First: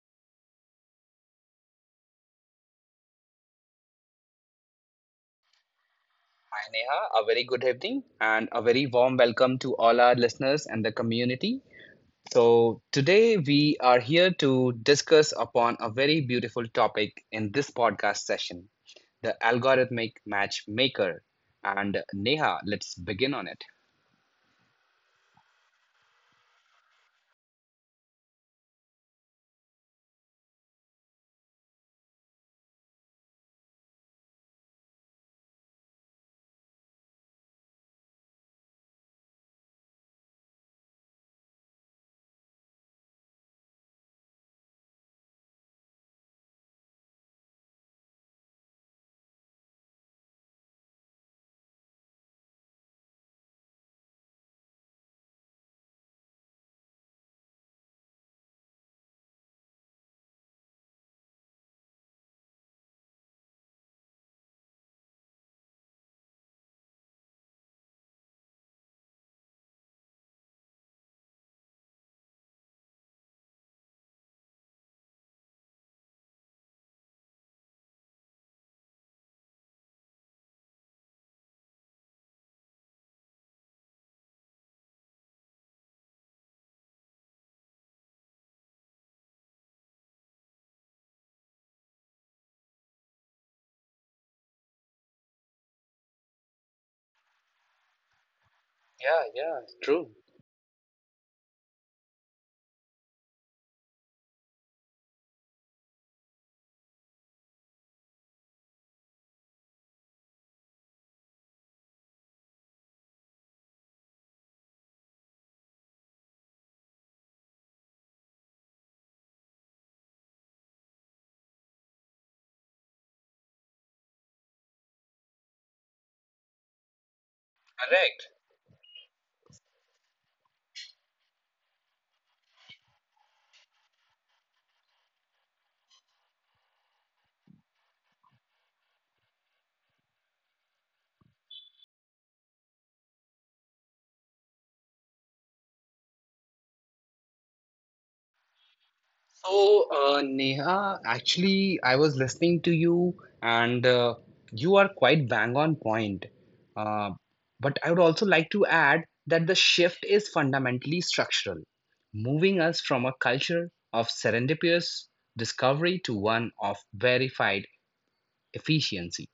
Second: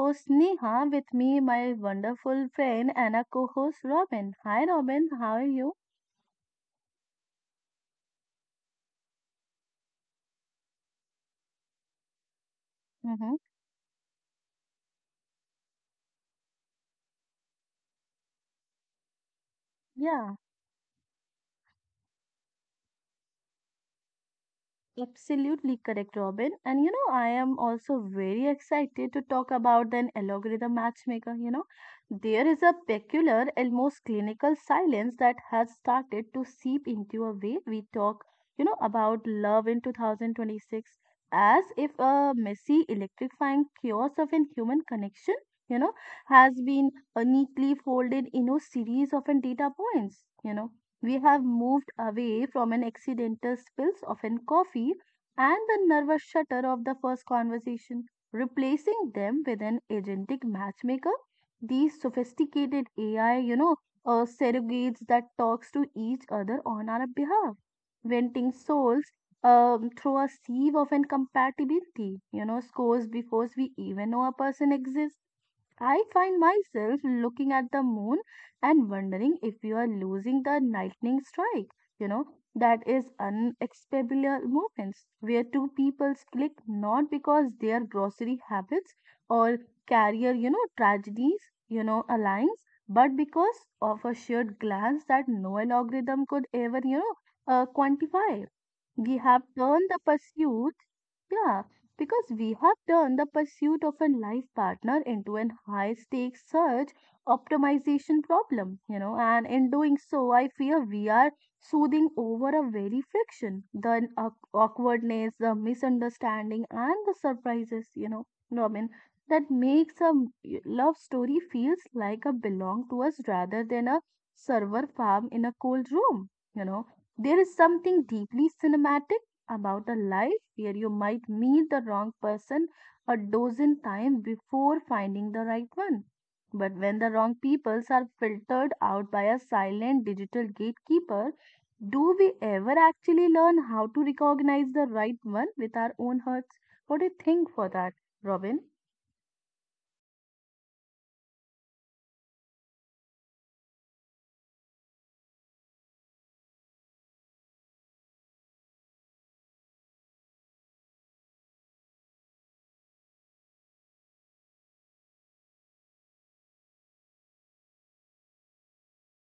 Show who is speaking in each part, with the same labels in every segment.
Speaker 1: host Neha with me, my wonderful friend and a co-host Robin. Hi Robin, how are you?
Speaker 2: Hi Neha, a very good evening and a very warm welcome to all our listeners and the community. So today
Speaker 1: Mm-hmm.
Speaker 2: we are here to discuss upon a very beautiful topic in this podcast session, the algorithmic
Speaker 1: Yeah.
Speaker 2: matchmaker. And Neha, let's begin on it.
Speaker 1: Absolutely correct, Robin. And I am also very excited to talk about an algorithm matchmaker. There is a peculiar, almost clinical silence that has started to seep into a way we talk, about love in 2026, as if a messy, electrifying chaos of an human connection, you know, has been neatly folded in a series of an data points. We have moved away from an accidental spills of an coffee and the nervous shudder of the first conversation, replacing them with an agentic matchmaker. These sophisticated AI, surrogates that talks to each other on our behalf, venting souls through a sieve of incompatibility, scores before we even know a person exists. I find myself looking at the moon and wondering if you are losing the lightning strike. You know, that is unexplainable moments where two people click not because their grocery habits or career, tragedies, aligns, but because of a shared glance that no algorithm could ever, quantify. We have turned the pursuit. Yeah, because we have turned the pursuit of a life partner into an high stakes search optimization problem, and in doing so, I fear we are soothing over a very friction, the awkwardness, the misunderstanding, and the surprises, Robin, that makes a love story feels like a belong to us rather than a server farm in a cold room, you know. There is something
Speaker 2: Correct.
Speaker 1: deeply cinematic about a life where you might meet the wrong person a dozen times before finding the right one. But when the wrong peoples are filtered out by a silent digital gatekeeper, do we ever actually learn how to recognize the right one with our own hearts? What do you think for that, Robin?
Speaker 2: So, Neha, actually, I was listening to you, and you are quite bang on point. Uh, but I would also like to add that the shift is fundamentally structural, moving us from a culture of serendipitous discovery to one of verified efficiency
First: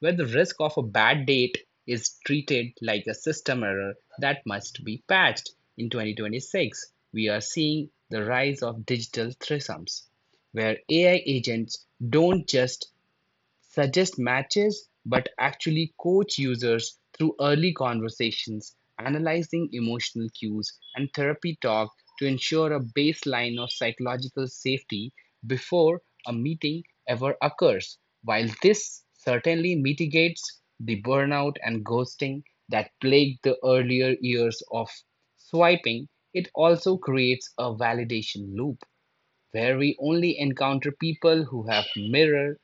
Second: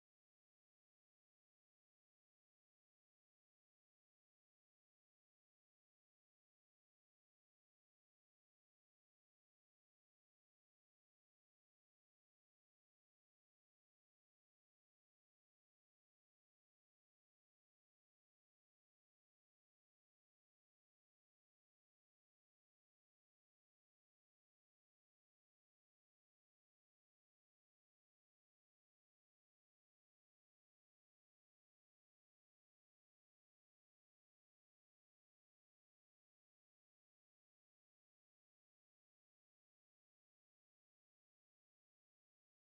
Speaker 2: where the risk of a bad date is treated like a system error that must be patched. In 2026, we are seeing the rise of digital threesomes, where AI agents don't just suggest matches, but actually coach users through early conversations, analyzing emotional cues, and therapy talk to ensure a baseline of psychological safety before a meeting ever occurs. While this certainly mitigates the burnout and ghosting that plagued the earlier years of swiping, it also creates a validation loop where we only encounter people who have mirror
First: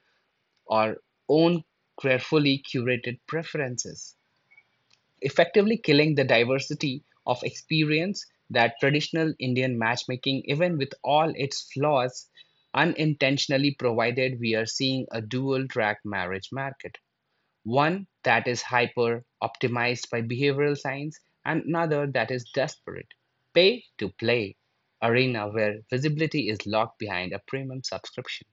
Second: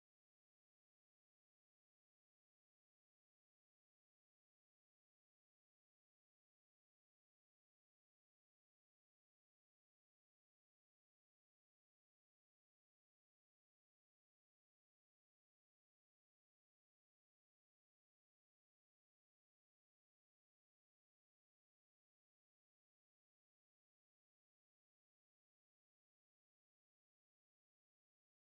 Speaker 2: our own carefully curated preferences, effectively killing the diversity of experience that traditional Indian matchmaking, even with all its flaws, unintentionally provided. We are seeing a dual track marriage market. One that is hyper optimized by behavioral science, and another that is desperate. Pay to play arena where visibility is locked behind a premium subscription.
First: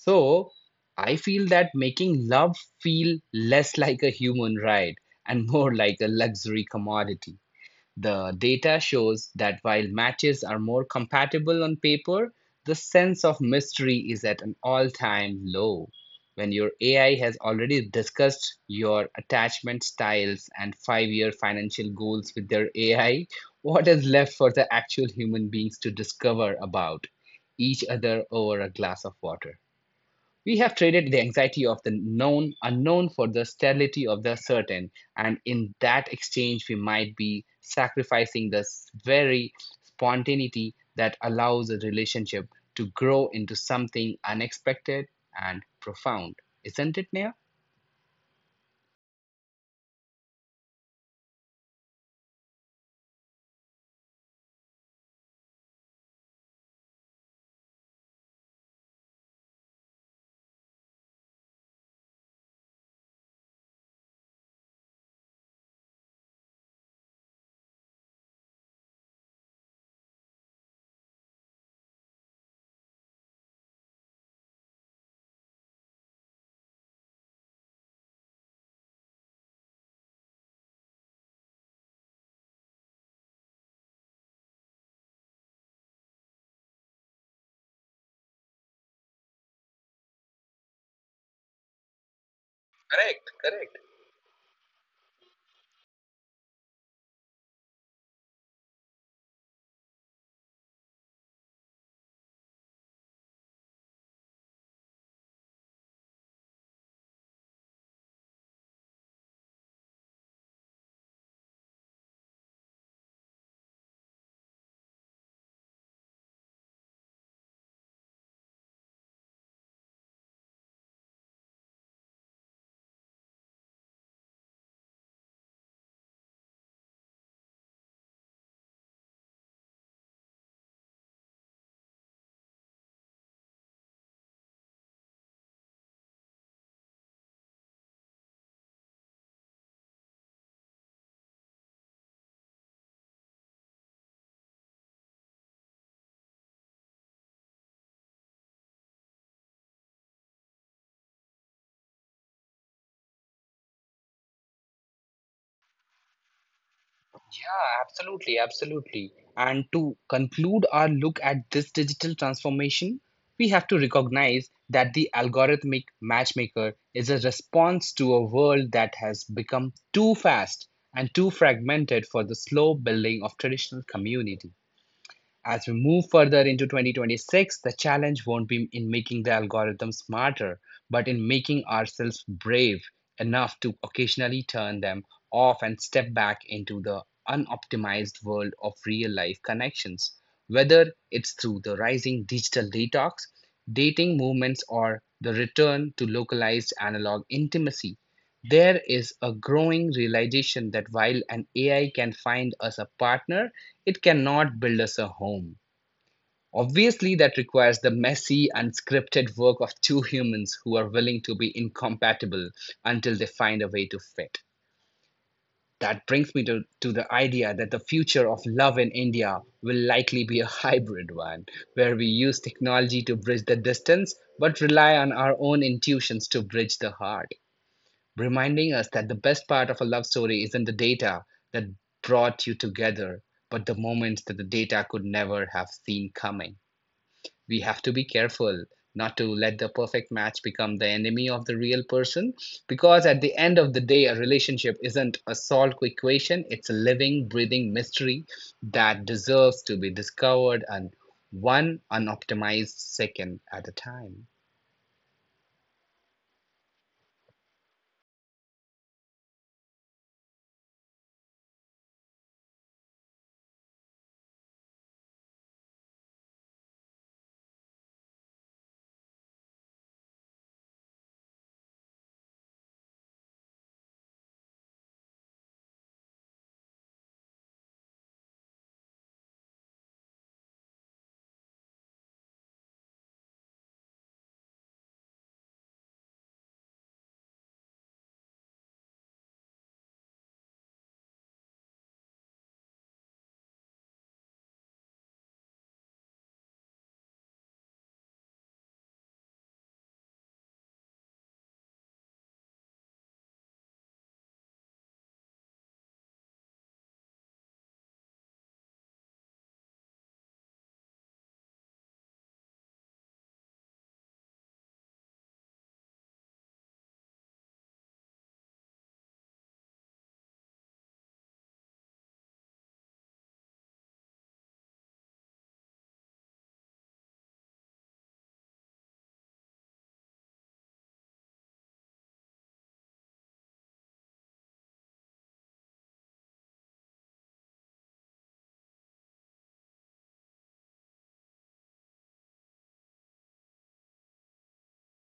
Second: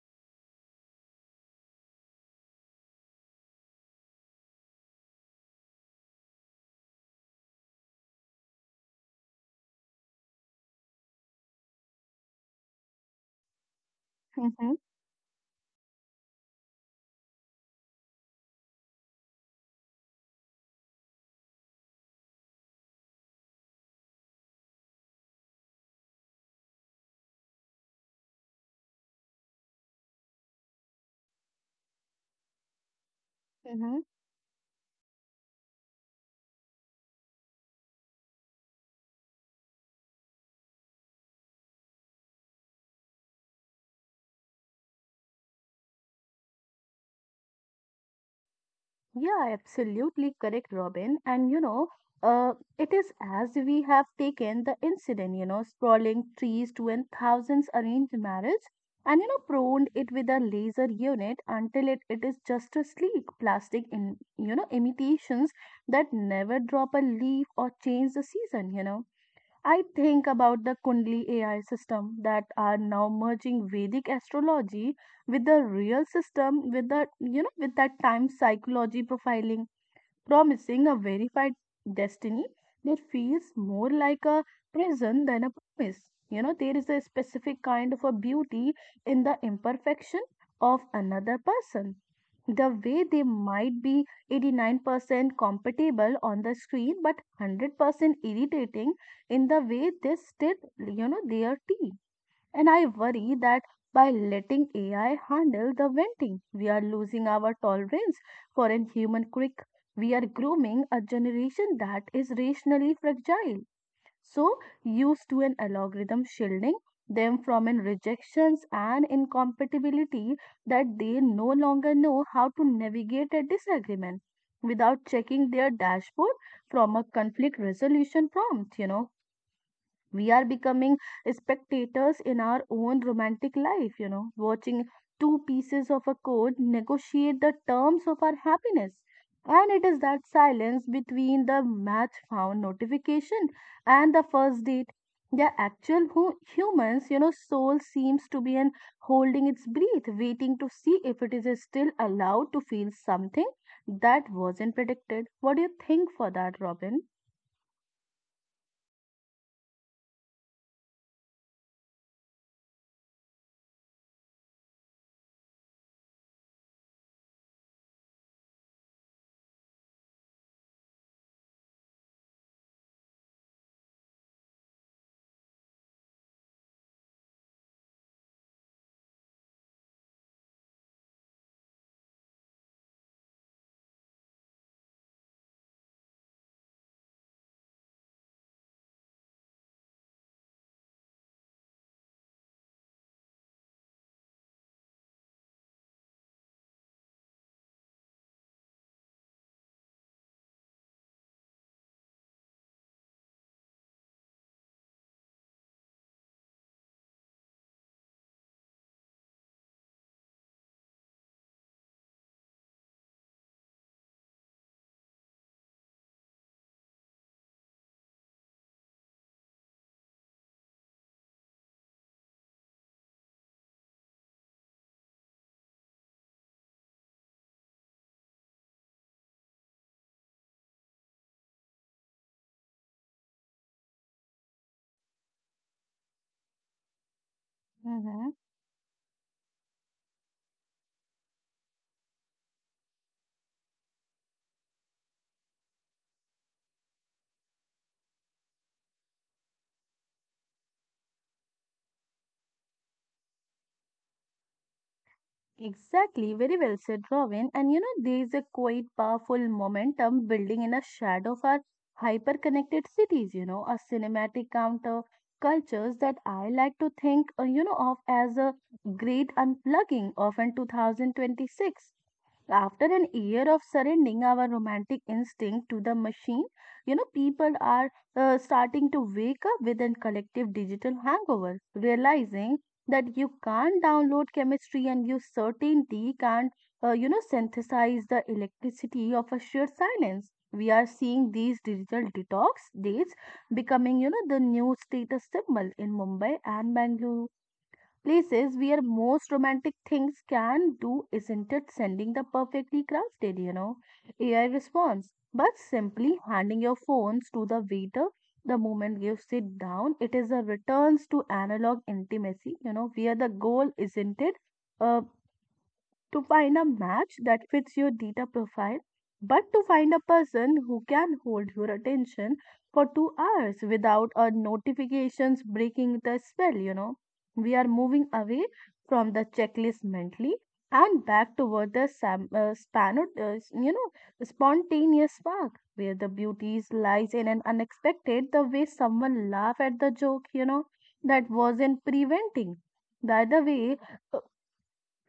Speaker 2: So I feel that making love feel less like a human right and more like a luxury commodity. The data shows that while matches are more compatible on paper, the sense of mystery is at an
Speaker 1: Mm-hmm.
Speaker 2: all time low. When your AI has already discussed your attachment styles and 5 year financial goals with their AI, what is left for the actual human beings to discover about each other over a glass of water? We have traded the anxiety of the known unknown for the
Speaker 1: Mm-hmm.
Speaker 2: sterility of the certain, and in that exchange, we might be sacrificing the very spontaneity that allows a relationship to grow into something unexpected and profound. Isn't it, Nia?
Speaker 1: Yeah, absolutely correct, Robin. And uh, it is as we have taken the incident, sprawling trees to and thousands arranged marriage, and pruned it with a laser unit until it is just a sleek plastic in imitations that never drop a leaf or change the season, I think about the Kundli AI system that are now merging Vedic astrology with the real system with the with that time psychology profiling promising a verified destiny that feels more like a prison than a promise. There is a specific kind of a beauty in the imperfection of another person. The way they
Speaker 2: Correct.
Speaker 1: might be 89% compatible on the screen, but 100% irritating in the way they stir, their tea and I worry that by letting AI handle the venting, we are losing our tolerance for an human quick. We are grooming a generation that is rationally fragile, so used to an algorithm shielding them from an rejections and incompatibility that they no longer know how to navigate a disagreement without checking their dashboard from a conflict resolution prompt. We are becoming spectators in our own romantic life, watching two pieces of a code negotiate the terms of our happiness. And it is that silence between the match found notification and the first date. The actual humans, soul seems to be an holding its breath, waiting to see if it is still allowed to feel something that wasn't predicted. What do you think for that, Robin?
Speaker 2: Yeah, absolutely, absolutely. And to conclude our look at this digital transformation, we have to recognize that the algorithmic matchmaker is a response to a world that has become too fast and too fragmented for the slow building of traditional community. As we move further into 2026, the challenge won't be in making the algorithm smarter, but in making ourselves brave enough to occasionally turn them off and step back into the unoptimized world of real life connections. Whether it's through the rising digital detox, dating movements, or the return to localized analog intimacy, there is a growing realization that while an AI can find us a partner, it cannot build us a home. Obviously, that requires the messy, unscripted work of two humans who are willing to be incompatible until they find a way to fit. That brings me to the idea that the future of love in India will likely be a hybrid one, where we use technology to bridge the distance but rely on our own intuitions to bridge the heart, reminding us that the best part of a love story isn't the data that brought you together, but the moments that the data could never have seen coming. We have to be
Speaker 1: Mm-hmm.
Speaker 2: careful not to let the perfect match become the enemy of the real person, because at the end of the day a relationship isn't a solved equation. It's a living breathing mystery that deserves to be discovered and one unoptimized second at a time.
Speaker 1: Exactly, very well said, Robin. And there is a quite powerful momentum building in a shadow of our hyper-connected cities, a cinematic counter cultures that I like to think, of as a great unplugging of in 2026 after an year of surrendering our romantic instinct to the machine, people are starting to wake up with a collective digital hangover, realizing that you can't download chemistry and you certainly can't, synthesize the electricity of a sheer silence. We are seeing these digital detox dates becoming, the new status symbol in Mumbai and Bangalore places where most romantic things can do isn't it sending the perfectly crafted, AI response, but simply handing your phones to the waiter the moment you sit down. It is a returns to analog intimacy, where the goal isn't it. uh to find a match that fits your data profile, but to find a person who can hold your attention for 2 hours without our notifications breaking the spell, We are moving away from the checklist mentally and back toward the you know, spontaneous spark where the beauty lies in an unexpected, the way someone laugh at the joke, that wasn't preventing. The other way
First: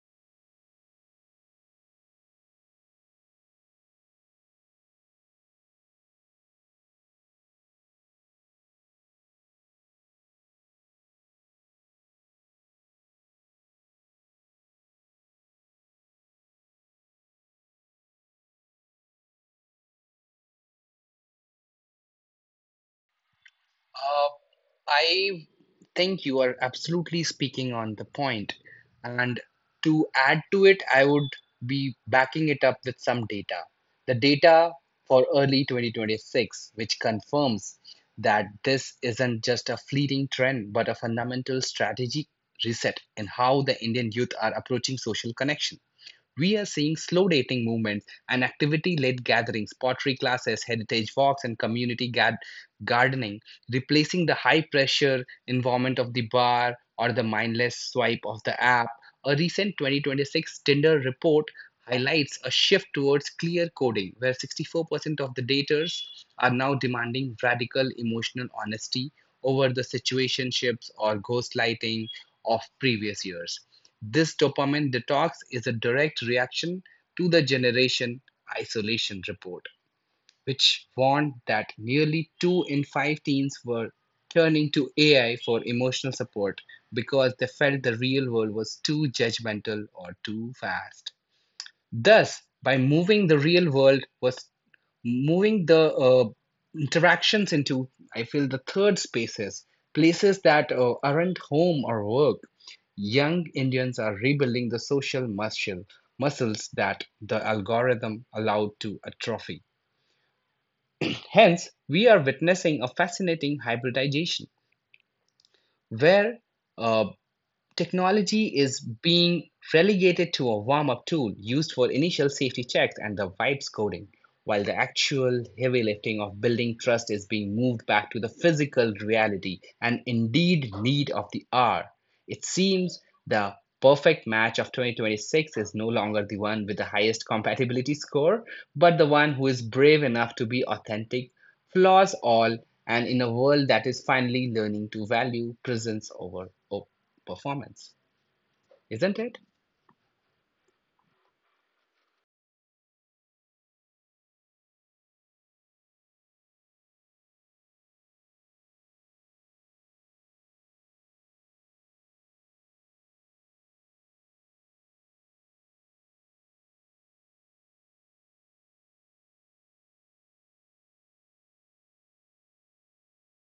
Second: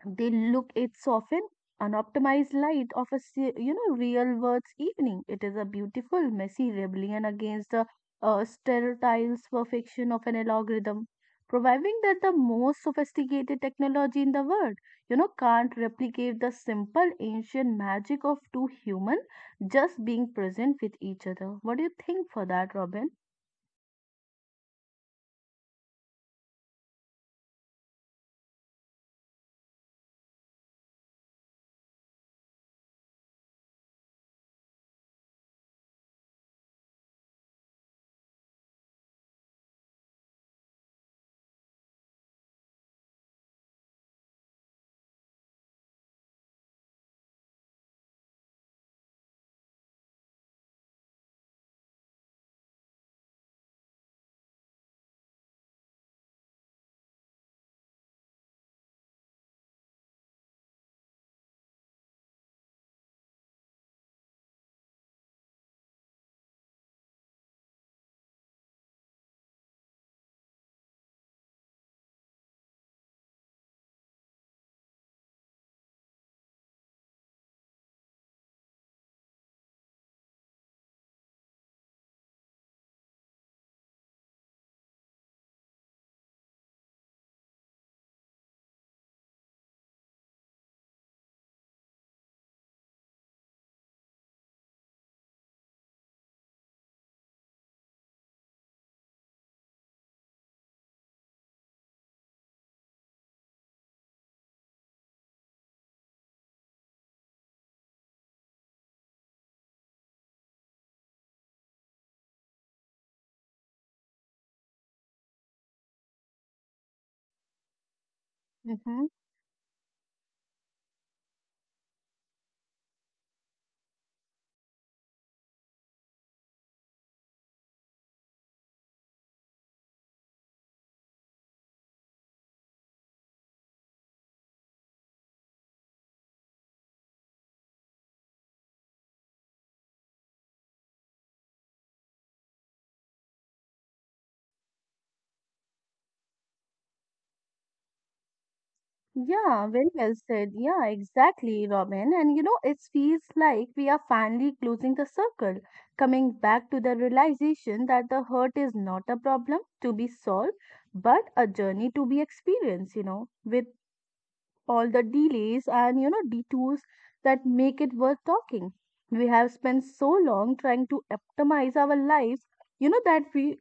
Speaker 1: they look it's often unoptimized light of a real world's evening. It is a beautiful, messy rebellion against the sterile perfection of an algorithm, providing that the most sophisticated technology in the world, can't replicate the simple ancient magic of two human just being present with each other. What do you think for that, Robin?
Speaker 2: Uh, I think you are absolutely speaking on the point. And to add to it, I would be backing it up with some data. The data for early 2026, which confirms that this isn't just a fleeting trend, but a fundamental strategic reset in how the Indian youth are approaching social connection. We are seeing slow dating movements and activity led gatherings, pottery classes, heritage walks, and community gardening, replacing the high pressure environment of the bar or the mindless swipe of the app. A recent 2026 Tinder report highlights a shift towards clear coding, where 64% of the daters are now demanding radical emotional honesty over the situationships or ghost lighting of previous years. This dopamine detox is a direct reaction to the Generation Isolation report, which warned that nearly two in five teens were turning to AI for emotional support because they felt the real world was too judgmental or too fast. Thus, by moving the real world was moving the interactions into, I feel, the third spaces, places that aren't home or work. Young Indians are rebuilding the muscles that the algorithm allowed to atrophy. Hence, we are witnessing a fascinating hybridization where uh, technology is
Speaker 1: Mm-hmm.
Speaker 2: being relegated to a warm up tool used for initial safety checks and the vibe coding, while the actual heavy lifting of building trust is being moved back to the physical reality and indeed need of the hour. It seems the perfect match of 2026 is no longer the one with the highest compatibility score, but the one who is brave enough to be authentic, flaws all, and in a world that is finally learning to value presence over performance, isn't it?
Speaker 1: Yeah, very well said. Yeah, exactly, Robin. And it feels like we are finally closing the circle, coming back to the realization that the hurt is not a problem to be solved, but a journey to be experienced, with all the delays and detours that make it worth talking. We have spent so long trying to optimize our lives, that we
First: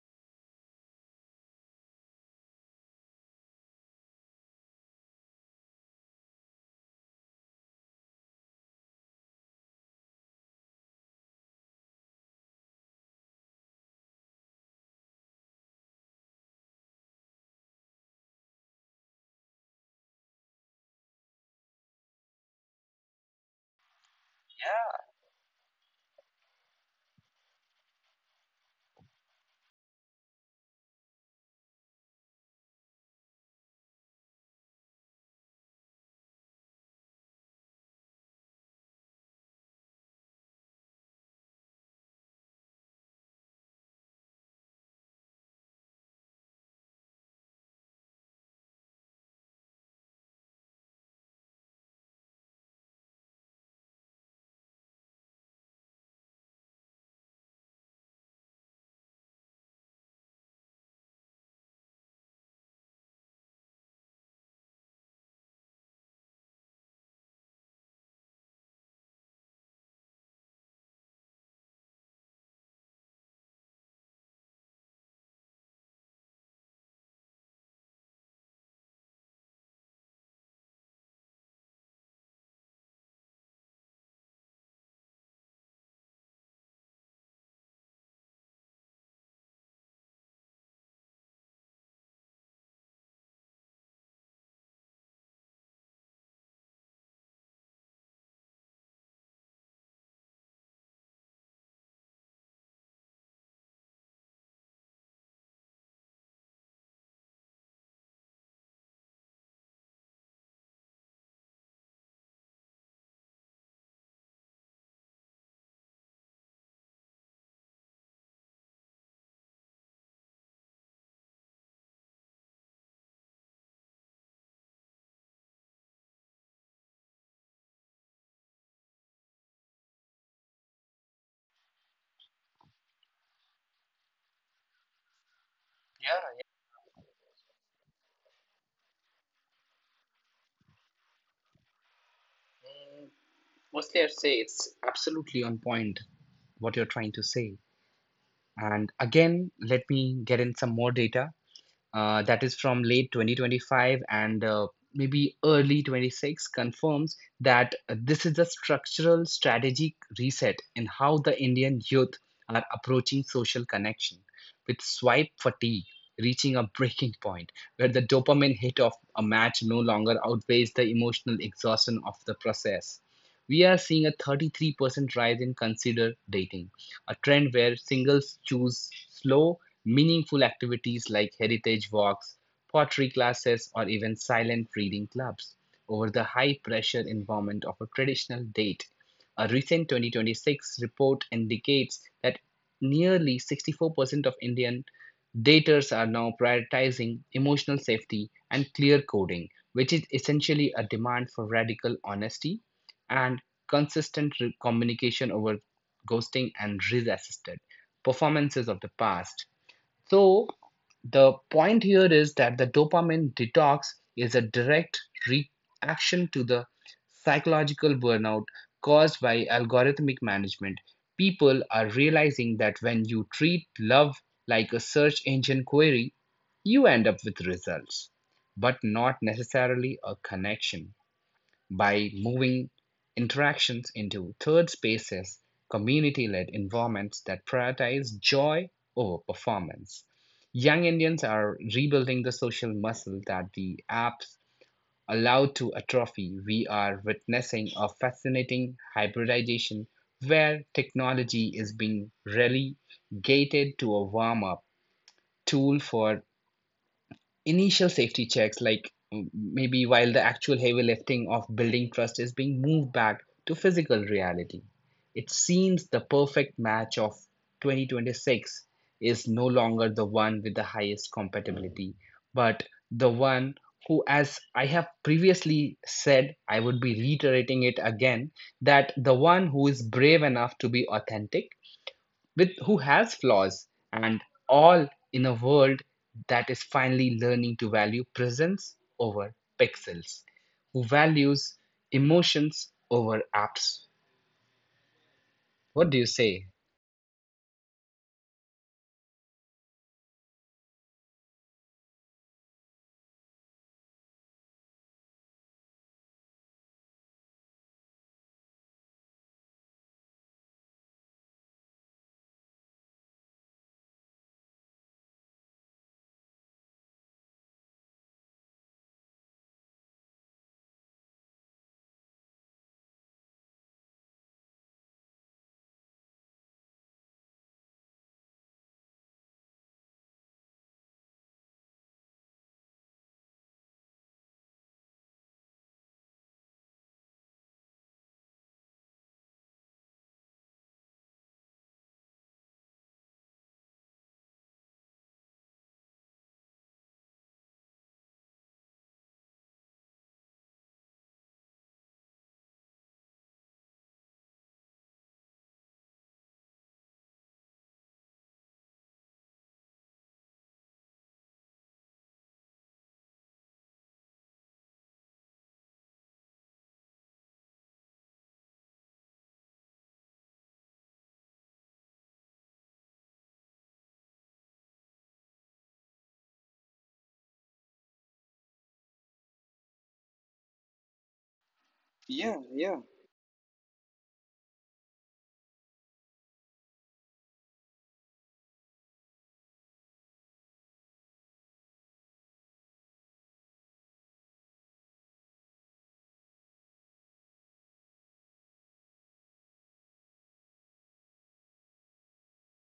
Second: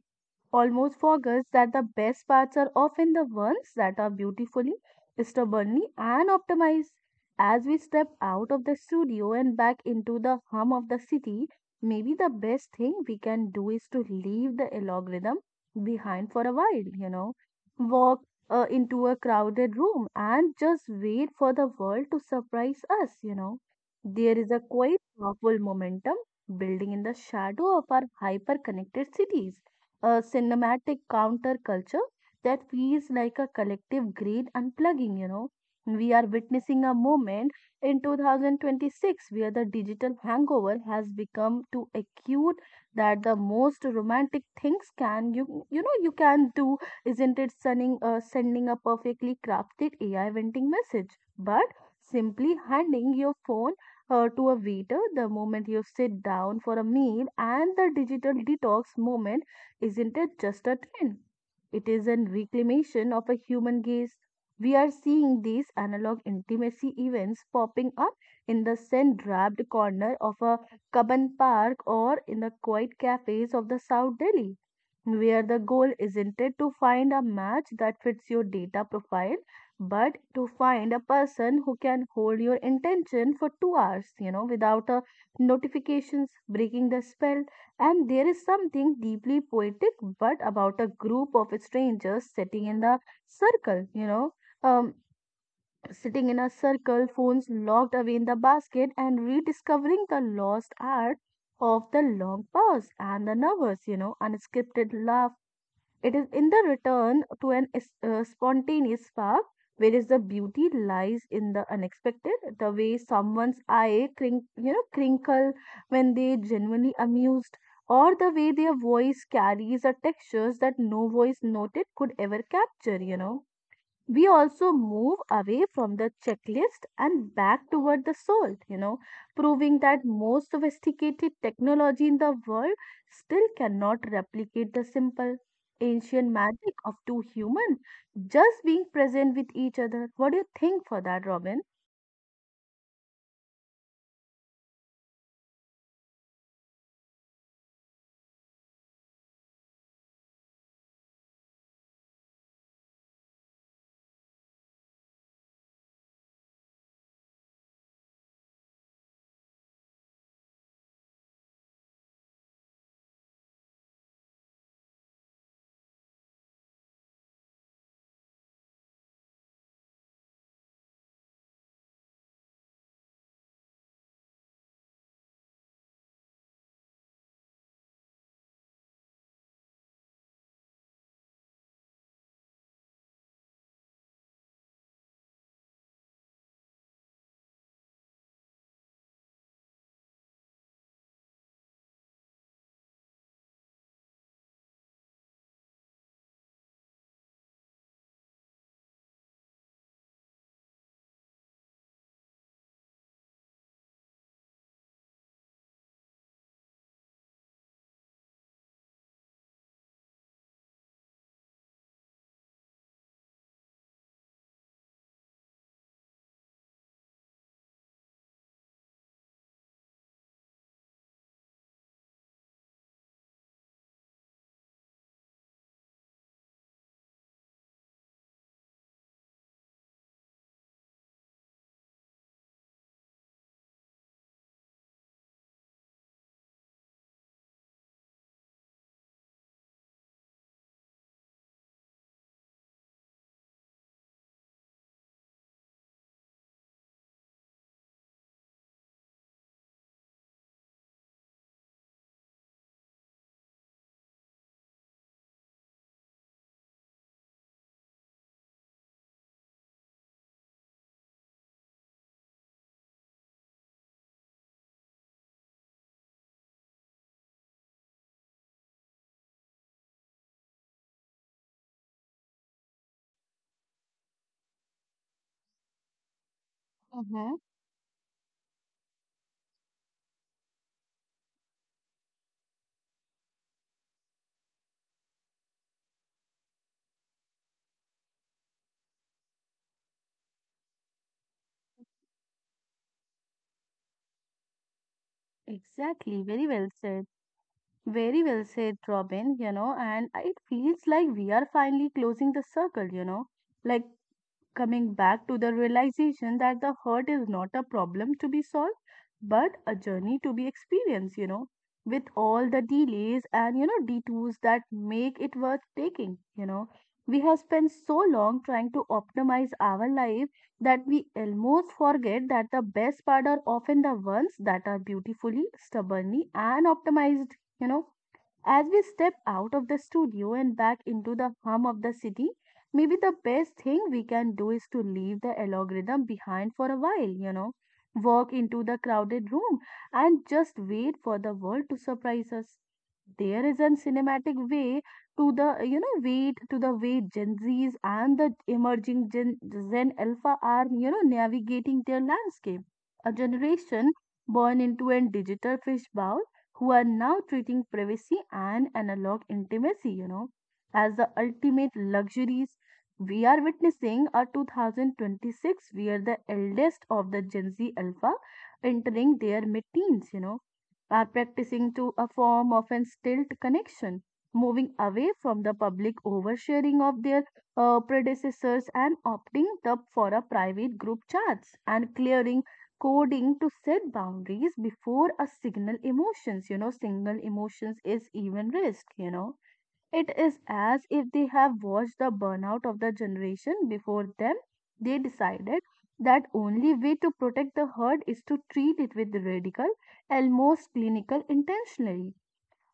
Speaker 1: almost forgets that the best parts are often the ones that are beautifully, stubbornly, and optimized. As we step out of the studio and back into the hum of the city, maybe the best thing we can do is to leave the algorithm behind for a while, walk into a crowded room and just wait for the world to surprise us. There is a quite powerful momentum building in the shadow of our hyper connected cities a cinematic counterculture that feels like a collective greed unplugging, We are witnessing a moment in 2026 where the digital hangover has become too acute that the most romantic things can you can do isn't it sending sending a perfectly crafted AI venting message, but simply handing your phone to a waiter the moment you sit down for a meal and the digital detox moment isn't it just a trend? It is a reclamation of a human gaze. We are seeing these analog intimacy events popping up in the sand draped corner of a cabin park or in the quiet cafes of the South Delhi, where the goal isn't it to find a match that fits your data profile, but to find a person who can hold your intention for 2 hours, without a notifications breaking the spell. And there is something deeply poetic, but about a group of strangers sitting in the circle, um, sitting in a circle, phones locked away in the basket, and rediscovering the lost art of the long pause and the nervous, unscripted laugh it is in the return to an spontaneous spark, whereas the beauty lies in the unexpected, the way someone's eye crinkle when they genuinely amused, or the way their voice carries a textures that no voice noted could ever capture, we also move away from the checklist and back toward the soul, proving that most sophisticated technology in the world still cannot replicate the simple ancient
Speaker 2: Yeah,
Speaker 1: magic of two humans just being present with each other. What do you think for that, Robin?
Speaker 2: yeah. Mostly, I'd say it's absolutely on point what you're trying to say. And again, let me get in some more data that is from late 2025 and maybe early 26 confirms that this is a structural strategic reset in how the indian youth are approaching social connection, with swipe fatigue reaching a breaking point where the dopamine hit of a match no longer outweighs the emotional exhaustion of the process. We are seeing a 33% rise in consider dating, a trend where singles choose slow, meaningful activities like heritage walks, pottery classes, or even silent reading clubs over the high pressure environment of a traditional date. A recent 2026 report indicates that nearly 64% of Indian daters are now prioritizing emotional safety and clear coding, which is essentially a demand for radical honesty and consistent communication over ghosting and resisted performances of the past. So, the point here is that the dopamine detox is a direct reaction to the psychological burnout caused by algorithmic management. People are realizing that when you treat love like a search engine query, you end up with results, but not necessarily a connection. By moving interactions into third spaces, community led environments that prioritize joy over performance. Young Indians are rebuilding the social muscle that the apps allowed to atrophy. We are witnessing a fascinating hybridization where technology is being relegated to a warm up tool for initial safety checks, like maybe, while the actual heavy lifting of building trust is being moved back to physical reality. It seems the perfect match of 2026 is no longer the one with the highest compatibility, but the one who, as I have previously said, I would be
Speaker 1: Mm-hmm.
Speaker 2: reiterating it again, that the one who is brave enough to be authentic with who has flaws and all, in a world that is finally learning to value presence over pixels, who values emotions over apps. What do you
Speaker 1: Exactly, very
Speaker 2: say?
Speaker 1: well said. Very well said, Robin, and it feels like we are finally closing the circle, Like coming back to the realization that the hurt is not a problem to be solved but a journey to be experienced with all the delays and detours that make it worth taking we have spent so long trying to optimize our life that we almost forget that the best part are often the ones that are beautifully stubbornly and optimized as we step out of the studio and back into the hum of the city, maybe the best thing we can do is to leave the algorithm behind for a while, walk into the crowded room and just wait for the world to surprise us. There is a cinematic way to the, wait to the way Gen Zs and the emerging Gen Alpha are, navigating their landscape. A generation born into a digital fishbowl who are now treating privacy and analog intimacy, as the ultimate luxuries. We are witnessing a 2026 where the eldest of the Gen Z Alpha entering their mid-teens, are practicing to a form of instilled connection, moving away from the public oversharing of their predecessors and opting the, for a private group chats and clearing coding to set boundaries before a signal emotions signal emotions is even risk. It is as if they have watched the burnout of the generation before them. They decided that only way to protect the herd is to treat it with radical, almost clinical intentionally.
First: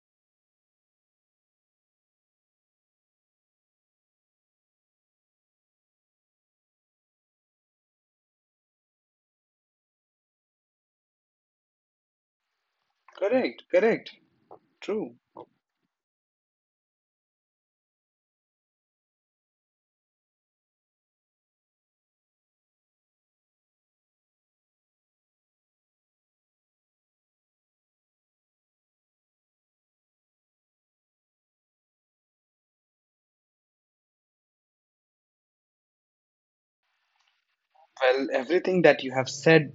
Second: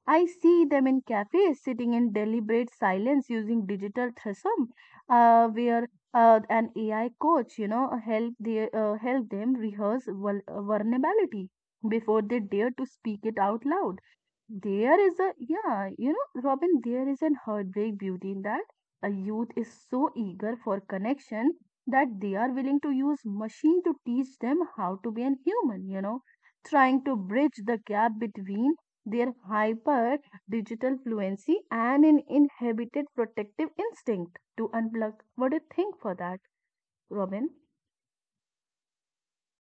Speaker 1: I see them in cafes sitting in deliberate silence using digital threesome, where an AI coach, help they help them rehearse vulnerability before they dare to speak it out loud. There is a yeah, you know, Robin, there is an heartbreak beauty in that. A youth is so eager for connection that they are willing to use machine to teach them how to be an human, trying to bridge the gap between their hyper digital fluency and an inhibited protective instinct to unplug. What do you think for that, Robin?
Speaker 2: Well, everything that you have said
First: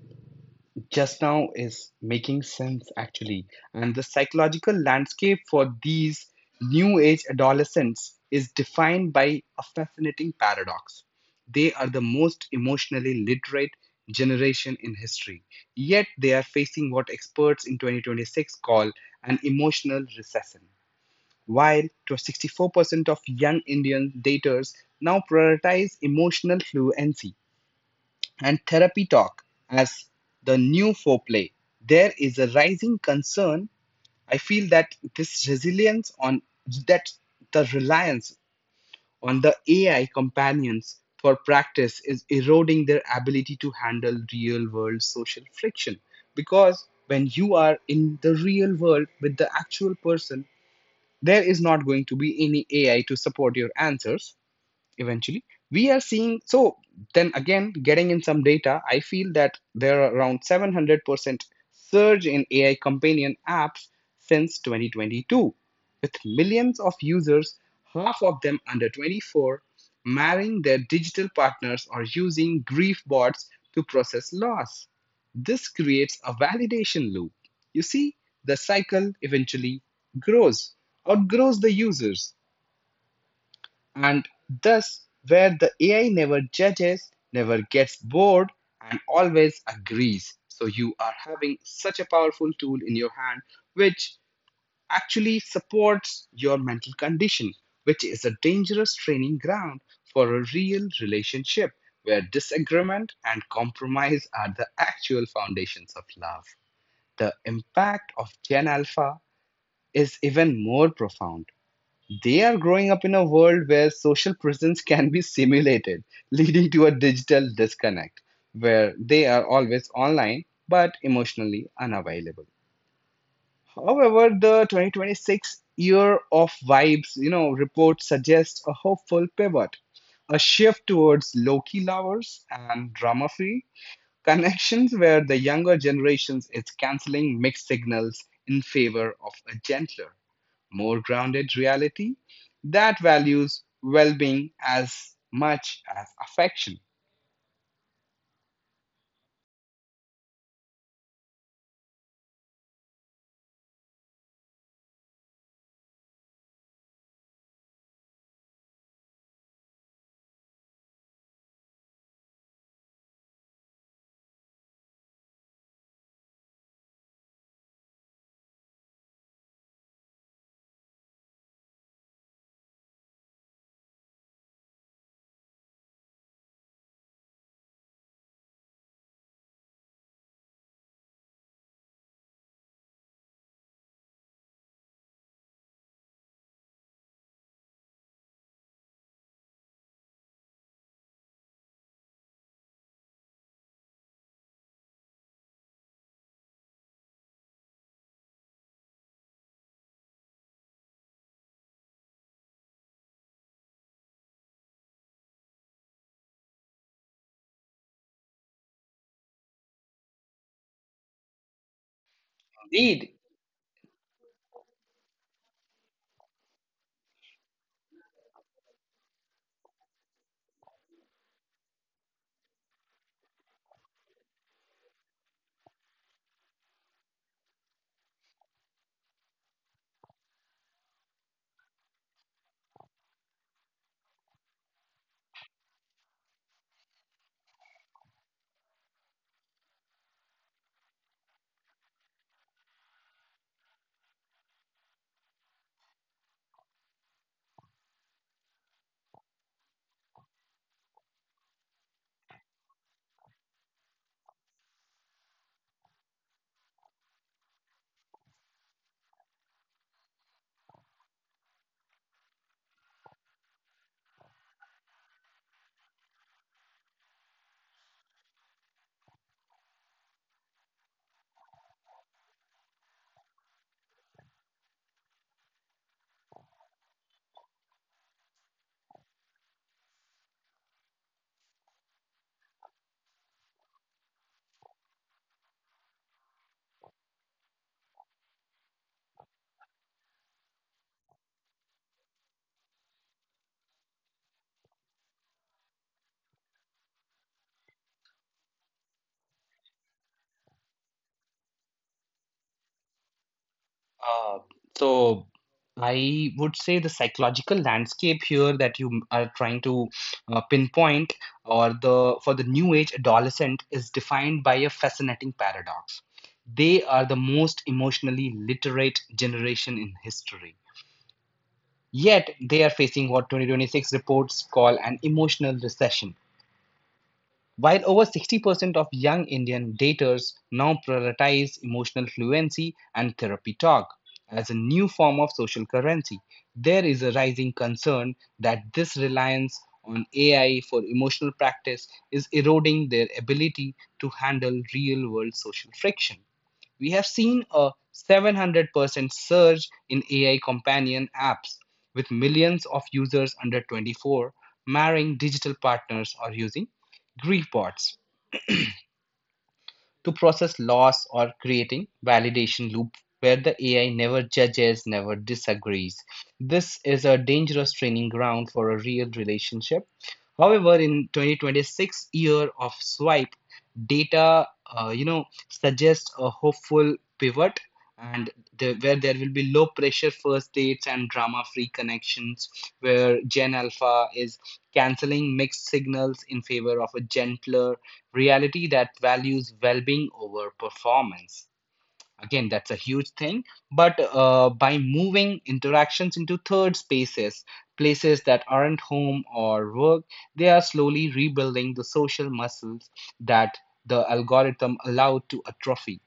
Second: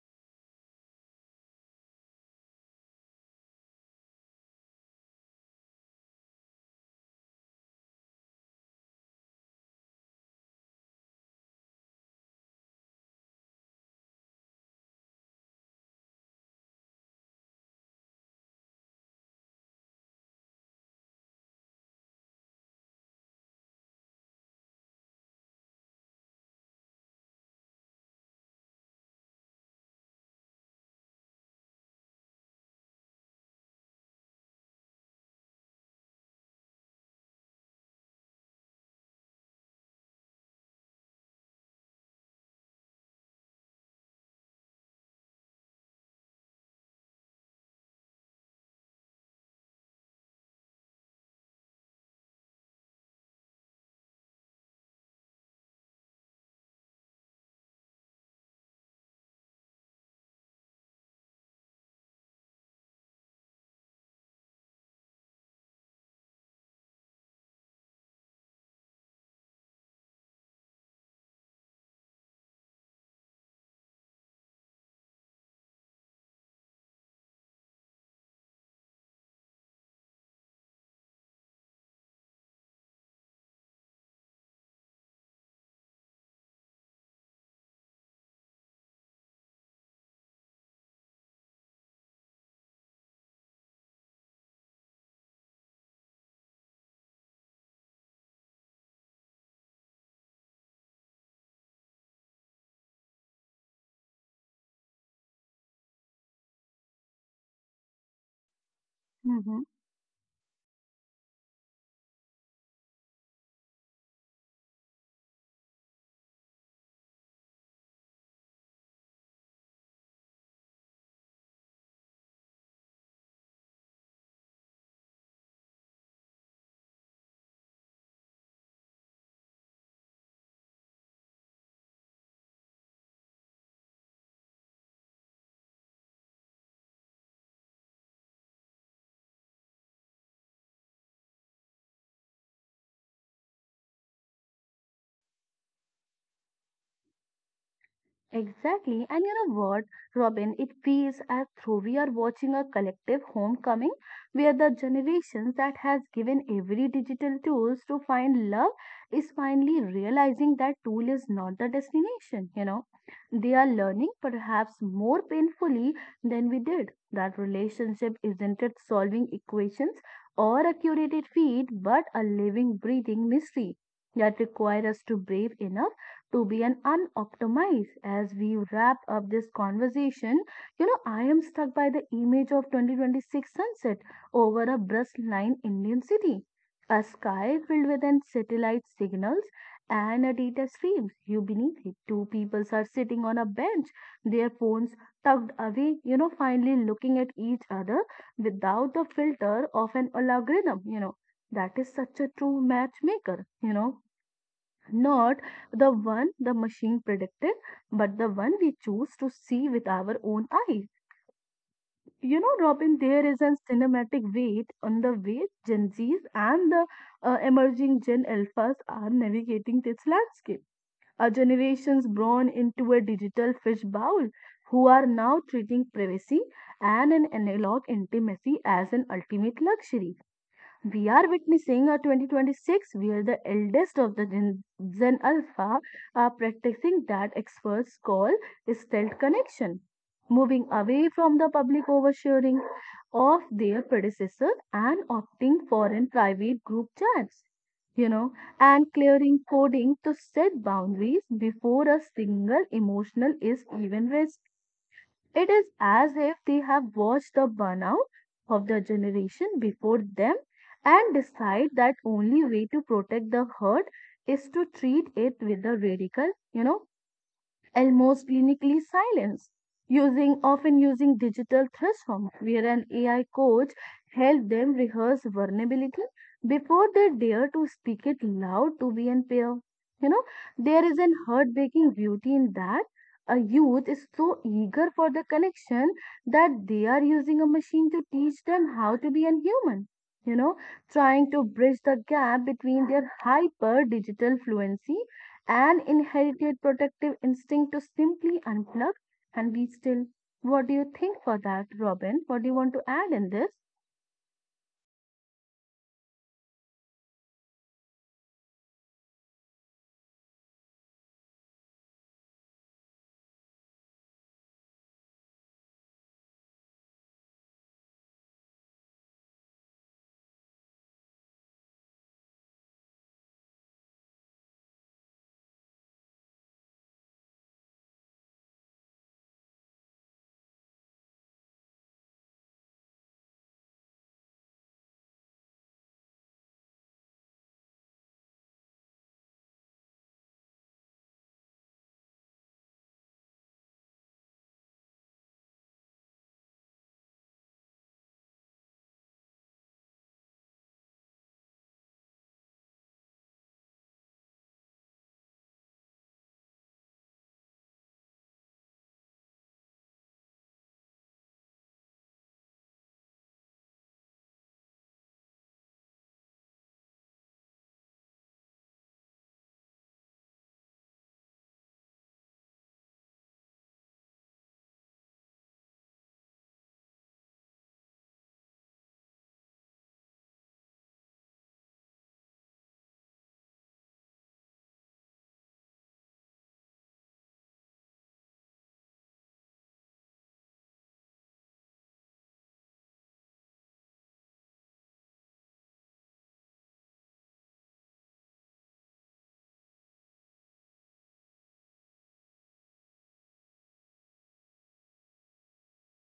Speaker 2: just now is making sense actually, and the psychological landscape for these new age adolescents is defined by a fascinating paradox. They are the most emotionally literate generation in history, yet they are facing what experts in 2026 call an emotional recession, while to 64% of young indian daters now prioritize emotional fluency and therapy talk as the new foreplay. There is a rising concern. I feel that this resilience on that the reliance on the AI companions for practice is eroding their ability to handle real world social friction. Because when you are in the real world with the actual person, there is not going to be any AI to support your answers eventually. We are seeing, so then again getting in some data, I feel that there are around 700% surge in AI companion apps since 2022, with millions of users, half of them under 24, marrying their digital partners or using grief bots to process loss. This creates a validation loop, you see, the cycle eventually grows outgrows the users, and thus, where the AI never judges, never gets bored, and always agrees. So, you are having such a powerful tool in your hand which actually supports your mental condition, which is a dangerous training ground for a real relationship where disagreement and compromise are the actual foundations of love. The impact of Gen Alpha is even more profound. They are growing up in a world where social presence can be simulated, leading to a digital disconnect, where they are always online but emotionally unavailable. However, the 2026 year of vibes report suggests a hopeful pivot, a shift towards low-key lovers and drama-free connections where the younger generations is canceling mixed signals in favor of a gentler, more grounded reality that values well being as much as affection.
Speaker 1: Exactly. And you know what, Robin, it feels as though we are watching a collective homecoming where the generations that has given every digital tools to find love is finally realizing that tool is not the destination, They are learning perhaps more painfully than we did that relationship isn't it solving equations or a curated feed, but a living, breathing mystery that requires us to brave enough to be an unoptimized. As we wrap up this conversation, I am struck by the image of 2026 sunset over a bustling Indian city. A sky filled with an satellite signals and a data streams. You beneath it. Two people are sitting on a bench, their phones tucked away, finally looking at each other without the filter of an algorithm, That is such a true matchmaker, not the one the machine predicted, but the one we choose to see with our own eyes. You know, Robin,
Speaker 2: Indeed.
Speaker 1: there is a cinematic weight on the way Gen Zs and the emerging Gen Alphas are navigating this landscape. Our generations born into a digital fishbowl who are now treating privacy and an analog intimacy as an ultimate luxury. We are witnessing a 2026 where the eldest of the Gen Alpha are practicing that experts call stealth connection, moving away from the public oversharing of their predecessors and opting for in private group chats, you know, and clearing coding to set boundaries before a single emotional is even raised. It is as if they have watched the burnout of the generation before them and decide that only way to protect the herd is to treat it with a radical, almost clinically silenced, using often using digital platform where an AI coach helped them rehearse vulnerability before they dare to speak it loud to be an peer. You know, there is an heartbreaking beauty in that. A youth is so eager for the connection that they are using a machine to teach them how to be a human. You know, trying to bridge the gap between their hyper digital fluency an inherited protective instinct to simply unplug and be still. What do you think for that, Robin? What do you want to add in this?
Speaker 2: Uh, so I would say the psychological landscape here that you are trying to pinpoint, or the for the new age adolescent, is defined by a fascinating paradox. They are the most emotionally literate generation in history. Yet they are facing what 2026 reports call an emotional recession. While over 60% of young Indian daters now prioritize emotional fluency and therapy talk as a new form of social currency, there is a rising concern that this reliance on AI for emotional practice is eroding their ability to handle real world social friction. We have seen a 700% surge in AI companion apps, with millions of users under 24 marrying digital partners or using grief bots to process loss or creating validation loop where the AI never judges, never disagrees. This is a dangerous training ground for a real relationship. However, in 2026 year of swipe, data suggests a hopeful pivot and where there will be low pressure first dates and drama free connections where Gen Alpha is canceling mixed signals in favor of a gentler reality that values well-being over performance. Again, that's a huge thing. But by moving interactions into third spaces, places that aren't home or work, they are slowly rebuilding the social muscles that the algorithm allowed to atrophy,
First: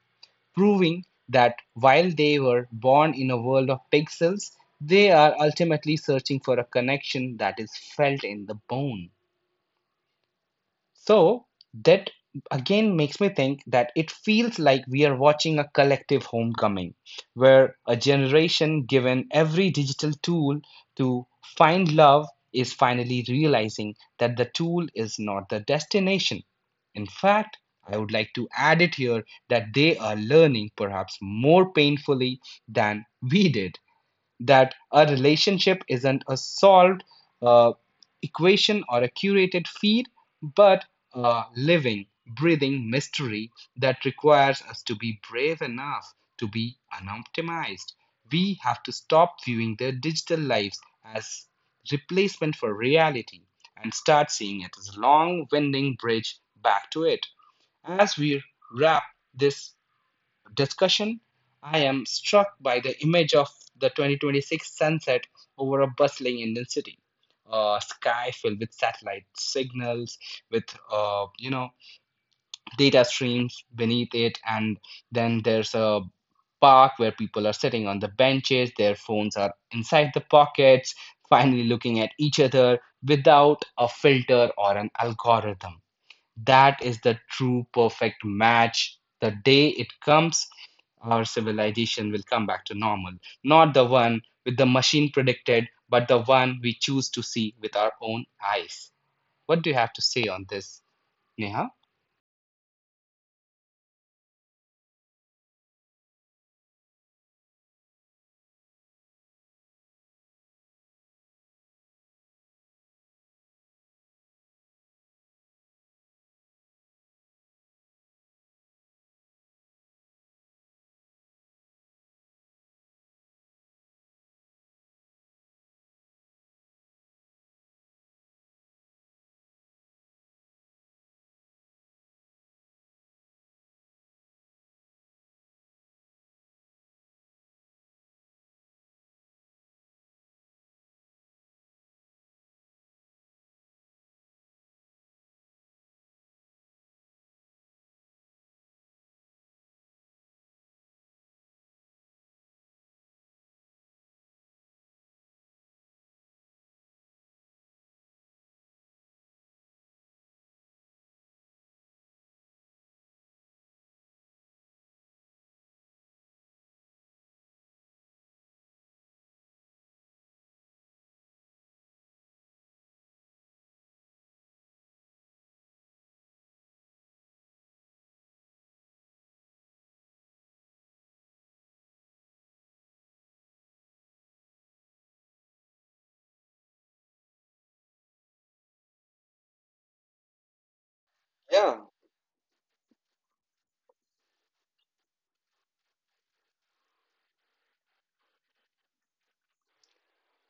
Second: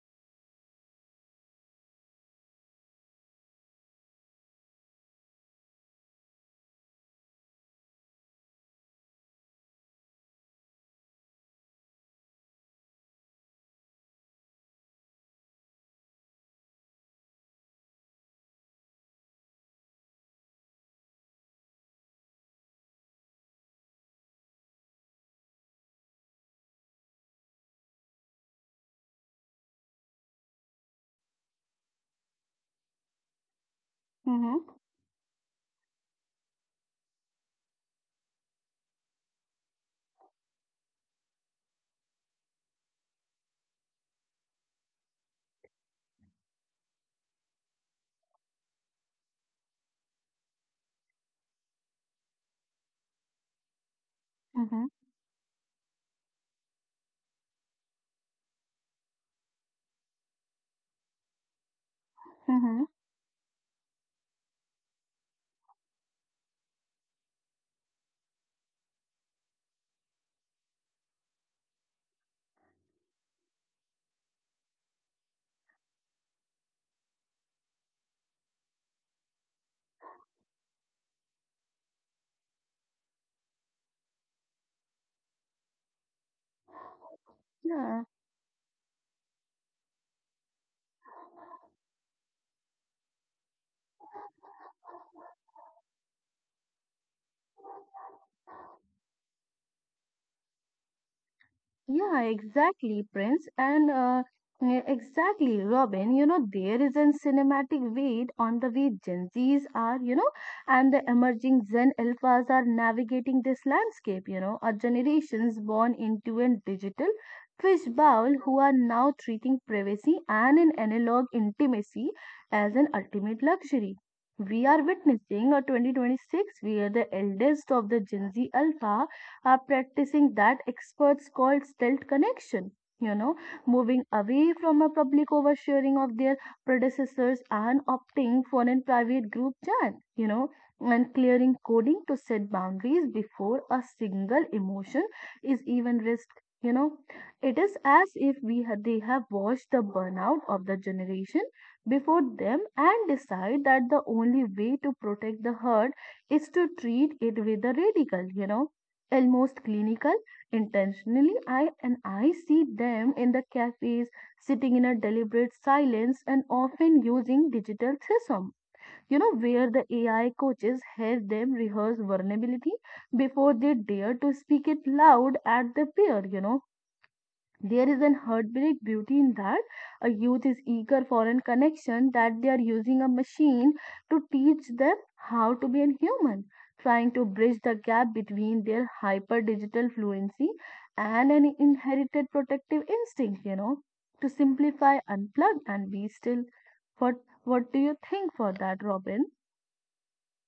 Speaker 2: proving that while they were born in a world of pixels, they are ultimately searching for a connection that is felt in the bone. So that again makes me think that it feels like we are watching a collective homecoming, where a generation given every digital tool to find love is finally realizing that the tool is not the destination. In fact, I would like to add it here that they are learning perhaps more painfully than we did
Speaker 1: Mm-hmm.
Speaker 2: that a relationship isn't a solved uh, equation or a curated feed, but a living, breathing mystery that requires us to be brave enough to be unoptimized. We have to stop viewing their digital lives as replacement for reality and start seeing it
Speaker 1: Mm-hmm.
Speaker 2: as a long winding bridge back to it. As we wrap this discussion, I am struck by
Speaker 1: Mm-hmm.
Speaker 2: the image of the 2026 sunset over a bustling Indian city. A sky filled with satellite signals, with uh, you know data streams beneath it, and then there's a park where people are sitting on the benches, their phones are inside the pockets, finally looking at each other without a filter or an algorithm. That is the true
Speaker 1: Yeah.
Speaker 2: perfect match. The day it comes, our civilization will come back to normal. Not the one with the machine predicted, but the one we choose to see with our own eyes. What do you have to say on this, Neha?
Speaker 1: Yeah, exactly, Prince. And yeah, exactly, Robin. You know, there is a cinematic weight on the way Gen Zs are, and the emerging Gen Alphas are navigating this landscape, are generations born into a digital fishbowl who are now treating privacy and an analog intimacy as an ultimate luxury. We are witnessing a 2026 where the eldest of the Gen Z Alpha are practicing that experts call stealth connection, you know, moving away from a public oversharing of their predecessors and opting for a private group chat, and clearing coding to set boundaries before a single emotion is even risked. It is as if they have watched the burnout of the generation before them and decide that the only way to protect the herd is to treat it with a radical, almost clinical intentionally. I see them in the cafes sitting in a deliberate silence and often using digital threesome, where the AI coaches help them rehearse vulnerability before they dare to speak it loud at the peer. There is an heartbreak beauty in that. A youth is eager for a connection that they are using a machine to teach them how to be a human, trying to bridge the gap between their hyper digital fluency and an
Speaker 2: Yeah,
Speaker 1: inherited protective instinct, to simplify, unplug, and be still. What what do you think for that, Robin,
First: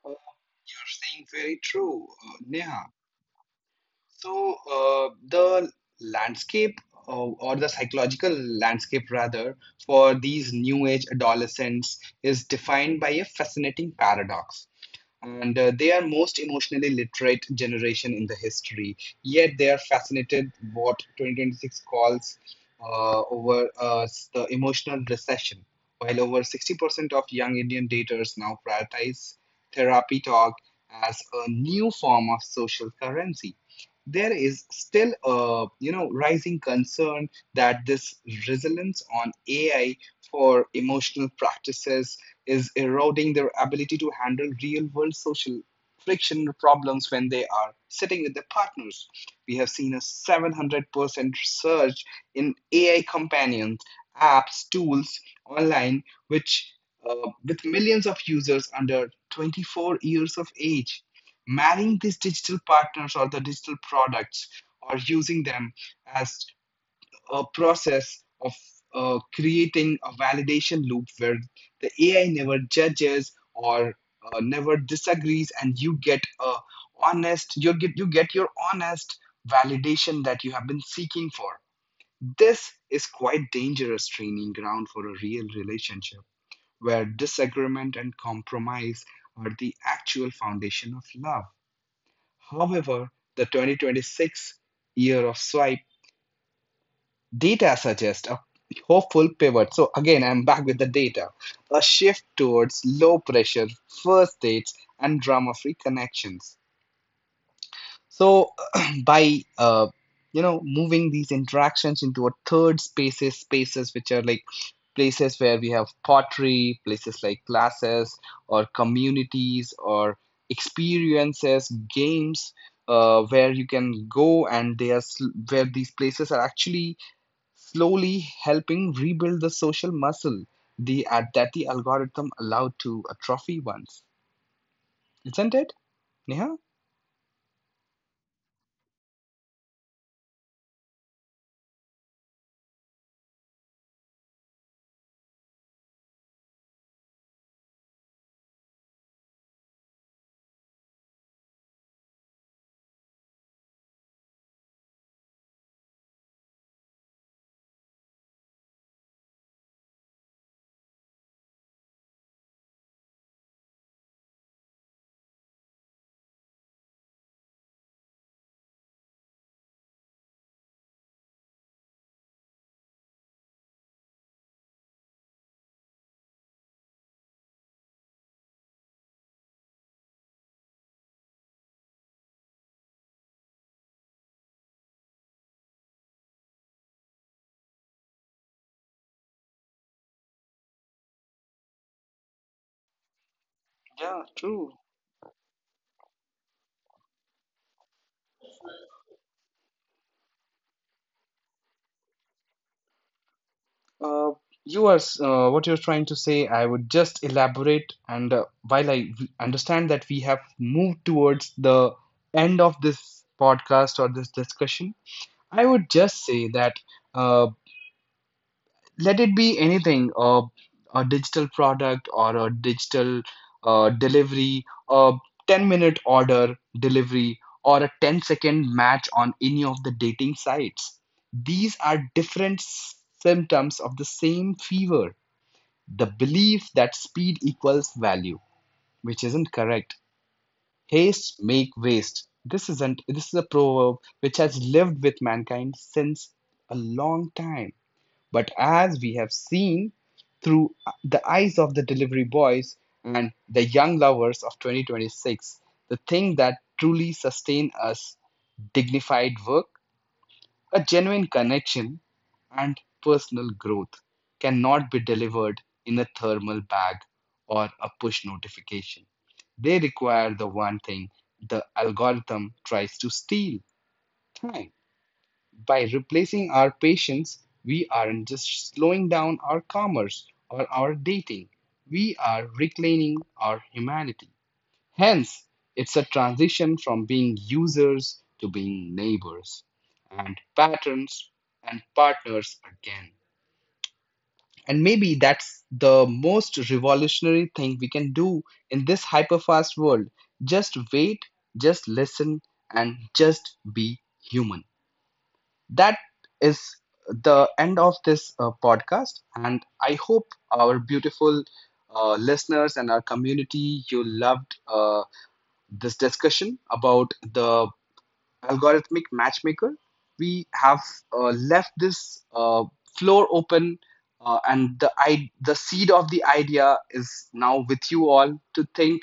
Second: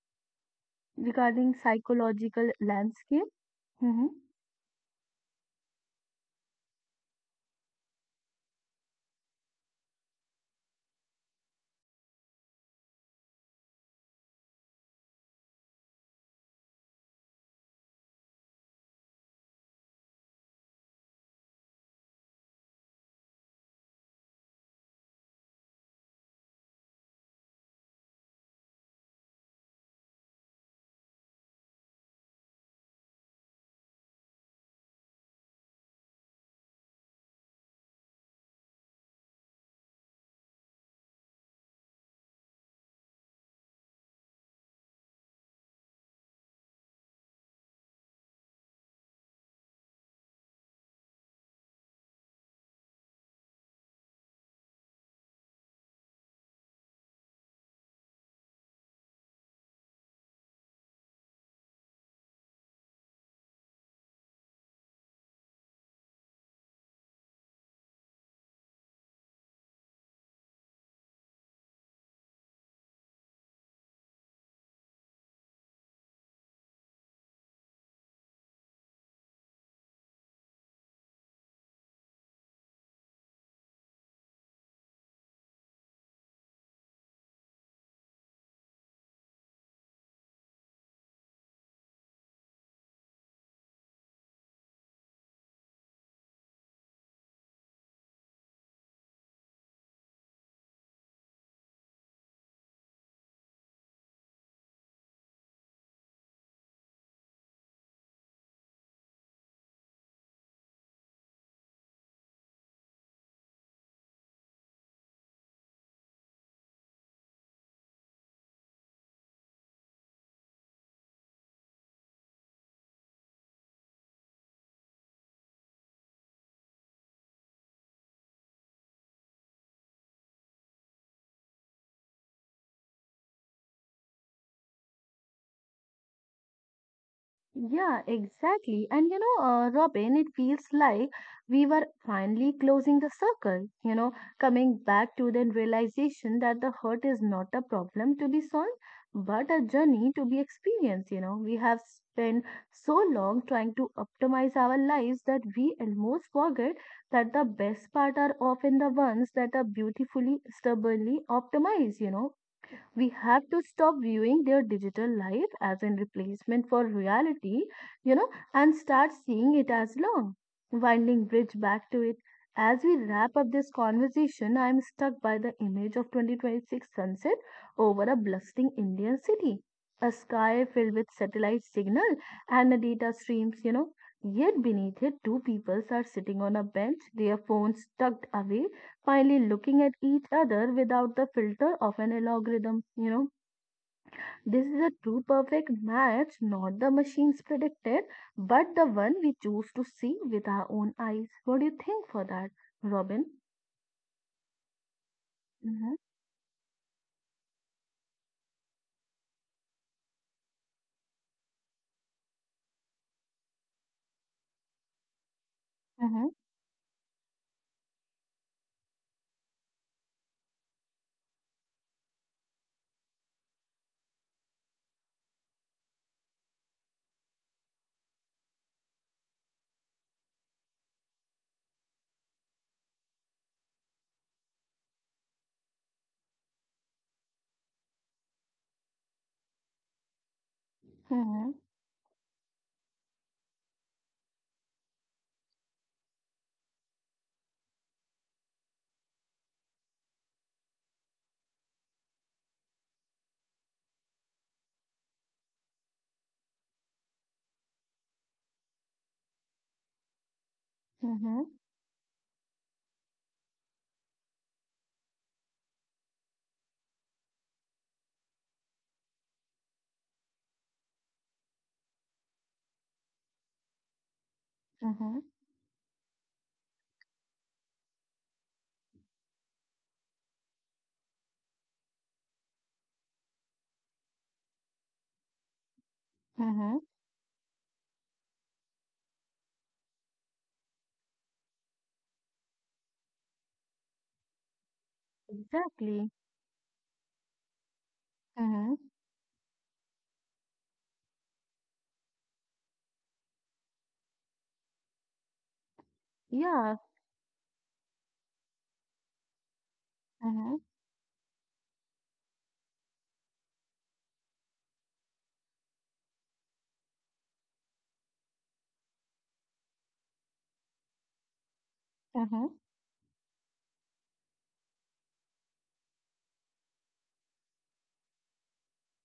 Speaker 2: uh, you're saying
Speaker 1: regarding
Speaker 2: very true,
Speaker 1: psychological
Speaker 2: Neha.
Speaker 1: landscape? Hmm.
Speaker 2: So the landscape, or the psychological landscape rather, for these new age adolescents is defined by a fascinating paradox. And they are most emotionally literate generation in the history, yet they are fascinated what 2026 calls, over the emotional recession, while over 60% of young Indian daters now prioritize therapy talk as a new form of social currency. There is still a, rising concern that this resilience on AI for emotional practices is eroding their ability to handle real world social friction problems when they are sitting with their partners. We have seen a 700% surge in AI companions, apps, tools online, which with millions of users under 24 years of age marrying these digital partners or the digital products or using them as process of creating a validation loop where the AI never judges or never disagrees, and you get a honest, you get your honest validation that you have been seeking for. This is quite dangerous training ground for a real relationship where disagreement and compromise are the actual foundation of love. However, the 2026 year of swipe Data suggests a hopeful pivot. So again, I'm back with the data. A shift towards low pressure first dates and drama-free connections. So by moving these interactions into a third spaces, spaces which are like places where we have pottery places like classes or communities or experiences games, where you can go and they are, where these places are actually slowly helping rebuild the social muscle the Adati algorithm allowed to atrophy once. Isn't it, Neha?
Speaker 1: Yeah, exactly. And Robin, it feels like we were finally closing the circle, coming back to the realization that the hurt is not a problem to be solved, but a journey to be experienced. You know, we have spent so long trying to optimize our lives that we almost forget that the best part are often the ones that are beautifully, stubbornly optimized, we have to stop viewing their digital life as a replacement for reality, and start seeing it as long, winding bridge back to it. As we wrap up this conversation, I am stuck by the image of 2026 sunset over a bustling Indian city, a sky filled with satellite signal and the data streams, Yet beneath it, two peoples are sitting on a bench, their phones tucked away finally looking at each other without the filter of an algorithm.
Speaker 2: Yeah,
Speaker 1: This
Speaker 2: true.
Speaker 1: is a true perfect match, not the machines predicted, but the one we choose to see with our own eyes. What do you think for that, Robin?
Speaker 2: Uh, what you're
Speaker 1: Mm-hmm,
Speaker 2: trying to say, I would just elaborate, and while I understand that we have moved towards the end of this podcast or this discussion, I would just
Speaker 1: mm-hmm,
Speaker 2: say that. Uh, Let it be anything, a digital product or a digital delivery, a 10-minute order delivery or a ten-second match on any of the dating sites, these are different symptoms of the same fever, the belief that speed equals value, which isn't correct. Haste
Speaker 1: mm-hmm,
Speaker 2: make waste, this isn't this is a proverb which has lived with mankind since a long time. But as we have seen through the eyes of the delivery boys and the young lovers of 2026, the thing that truly sustains us, dignified work, a genuine
Speaker 1: mm-hmm,
Speaker 2: connection, and personal growth cannot be delivered in a thermal bag or a push notification. They require the one thing the algorithm tries to steal: time.
Speaker 1: mm-hmm,
Speaker 2: By replacing our patience, we aren't just slowing down our commerce or our dating, we are reclaiming our humanity. Hence, it's a transition
Speaker 1: mm-hmm.
Speaker 2: from being users to being neighbors and patterns and partners again. And maybe that's the
Speaker 1: Exactly.
Speaker 2: most revolutionary thing we can do
Speaker 1: Mm-hmm.
Speaker 2: in this hyperfast world. Just wait, just listen, and just be human. That is
Speaker 1: Yeah.
Speaker 2: the end of this podcast. And I hope
Speaker 1: Mm-hmm,
Speaker 2: our beautiful listeners and our community, you loved this discussion about the algorithmic matchmaker. We have left this
Speaker 1: mm-hmm,
Speaker 2: floor open. And the seed of the idea is now with you all to think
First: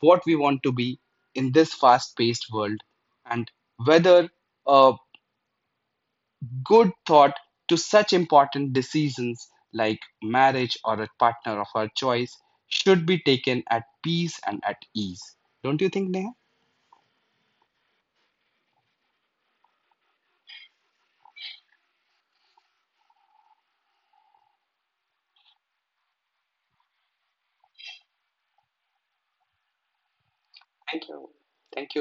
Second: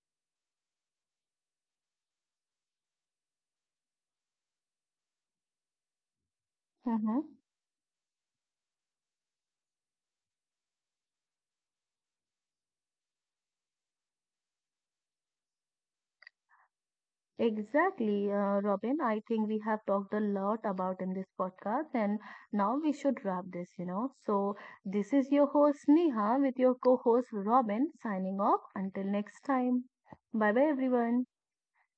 Speaker 2: what we want to be in this fast paced world, and whether uh, good
Speaker 1: mm-hmm.
Speaker 2: thought to such important decisions like marriage or a partner of our choice should be taken at peace and at ease. Don't you think, Neha?
Speaker 1: Exactly, Robin. I think we have talked a lot about in this podcast, and now we should wrap this, So, this is your host Neha with your co host Robin signing off. Until next time. Bye bye, everyone.
Speaker 2: Thank you.